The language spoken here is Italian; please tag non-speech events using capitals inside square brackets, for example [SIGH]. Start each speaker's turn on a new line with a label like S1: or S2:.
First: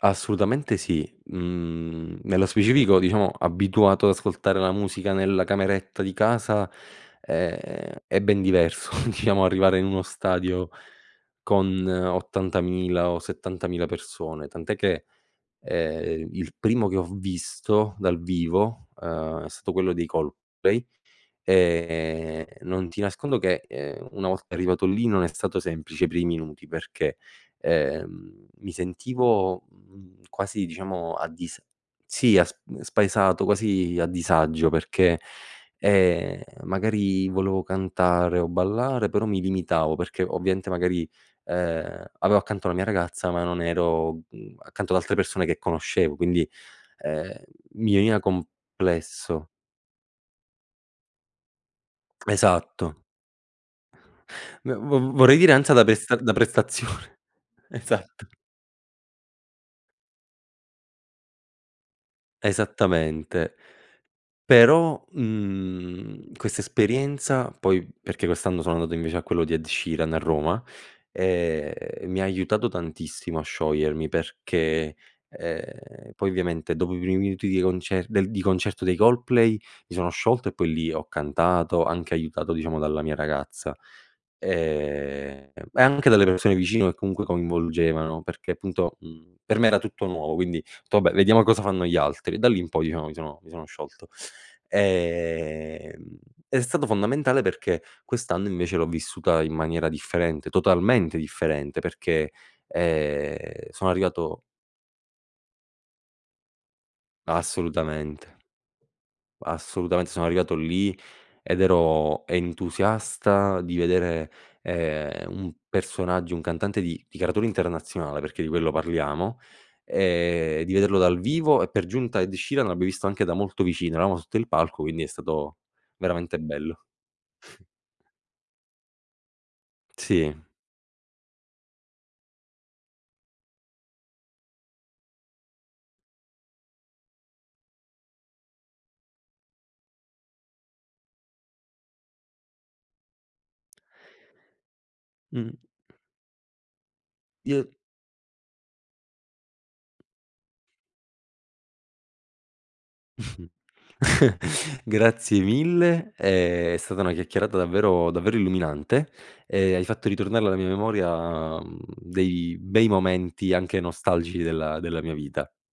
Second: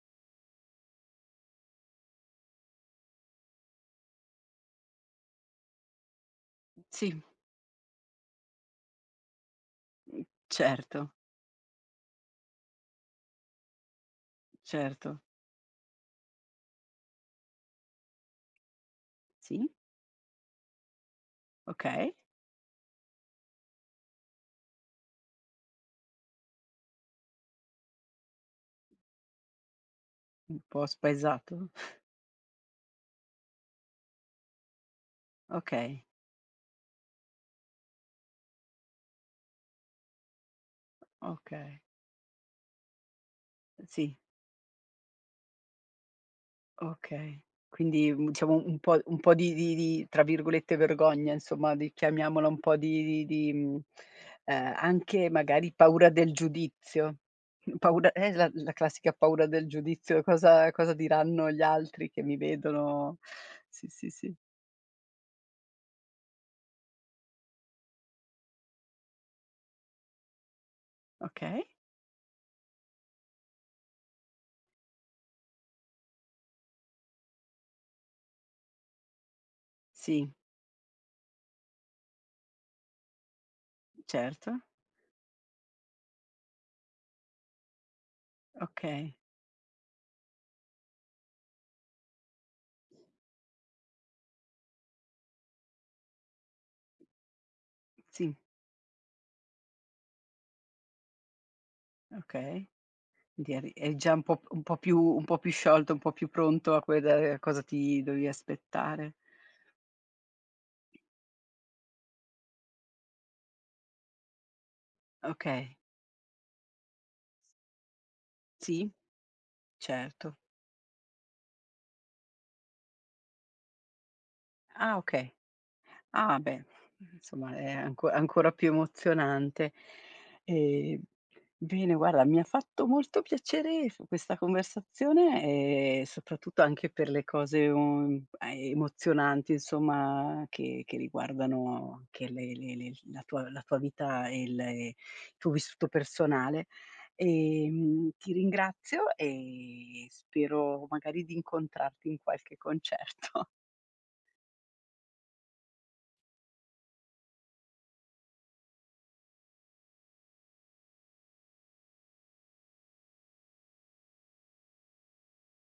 S1: Assolutamente sì. Mhmm, nello specifico diciamo, abituato ad ascoltare la musica nella cameretta di casa,
S2: Sì.
S1: è è ben diverso [CHUCKLES] diciamo arrivare in uno
S2: Mh,
S1: stadio
S2: certo.
S1: con 80000 o 70000 persone, tant'è che,
S2: Certo.
S1: ehm, il primo che ho visto dal vivo, ehm, è
S2: Sì.
S1: stato quello dei Coldplay.
S2: Okay.
S1: E non ti nascondo che, ehm, una volta arrivato lì, non è stato semplice i primi minuti perché, ehm, mi sentivo
S2: Un
S1: quasi
S2: po'
S1: diciamo a dis
S2: spaesato. [CHUCKLES]
S1: Sì sp spaesato, quasi a disagio, perché,
S2: Okay.
S1: ehm, magari volevo cantare o ballare però mi limitavo perché ovviamente magari,
S2: Okay.
S1: ehm, avevo accanto la mia ragazza, ma non ero,
S2: Sì.
S1: mhmm, accanto ad altre persone che conoscevo, quindi, ehm,
S2: Okay,
S1: mi
S2: Quindi,
S1: veniva
S2: mhmm, diciamo, un po'
S1: complesso.
S2: di di di tra virgolette "vergogna," insomma, di chiamiamola un po' di
S1: Esatto.
S2: di di, mhmm, ehm,
S1: Ve v vo
S2: anche,
S1: vorrei dire
S2: magari
S1: ansia da
S2: paura
S1: pessa da
S2: del giudizio.
S1: prestazione.
S2: Paura è
S1: Esatto.
S2: esa la la classica paura del giudizio: "Cosa cosa diranno gli altri che mi vedono?"
S1: Esattamente.
S2: Sì, sì, sì.
S1: Però, mhmm, questa esperienza, poi perché quest'anno sono andato invece a quello di Ed Sheeran a Roma,
S2: Okay.
S1: ehm, e mi ha aiutato tantissimo a sciogliermi, perché, ehm, poi ovviamente dopo i primi minuti di concer di concerto dei Coldplay, mi sono
S2: Sì.
S1: sciolto e poi lì ho cantato, anche aiutato, diciamo, dalla mia ragazza,
S2: Certo.
S1: ehm, e anche dalle persone vicino, che comunque coinvolgevano, perché appunto,
S2: Okay.
S1: mhmm, per me era tutto nuovo, quindi otto: "Vabbè, vediamo cosa fanno gli altri." Da lì in poi, diciamo mi sono mi sono sciolto. Ehm, è stato fondamentale, perché
S2: Sì.
S1: quest'anno invece l'ho vissuta in maniera differente, totalmente differente, perché,
S2: Okay, di
S1: ehm,
S2: eri
S1: sono
S2: è già un p
S1: arrivato
S2: un po' più un po' più sciolto, un po' più pronto, a quel del a cosa ti dovevi
S1: Assolutamente.
S2: aspettare.
S1: Assolutamente, sono arrivato lì, ed ero entusiasta di vedere, ehm, un
S2: Okay.
S1: personaggio, un cantante di di caratura internazionale, perché di quello
S2: Sì,
S1: parliamo,
S2: certo.
S1: ehm, di vederlo dal vivo, e per giunta Ed Sheeran l'abbia visto anche da molto vicino, eravamo sotto il palco
S2: Ah
S1: quindi è
S2: okay.
S1: stato
S2: Ah
S1: veramente
S2: beh,
S1: bello.
S2: insomma è anco ancora più emozionante,
S1: Sì.
S2: e, bene guarda mi ha fatto molto piacere f questa conversazione, e soprattutto anche per le cose, ehm, emozionanti insomma che che riguardano che le le la tua la tua vita, e il il
S1: Mh.
S2: tuo vissuto personale,
S1: Io
S2: ehm, ti ringrazio e spero magari di incontrarti in qualche concerto.
S1: [CHUCKLES] Grazie mille, è stata una chiacchierata davvero davvero illuminante, e hai fatto ritornare alla mia memoria, ehm, dei bei momenti, anche nostalgici della della mia vita.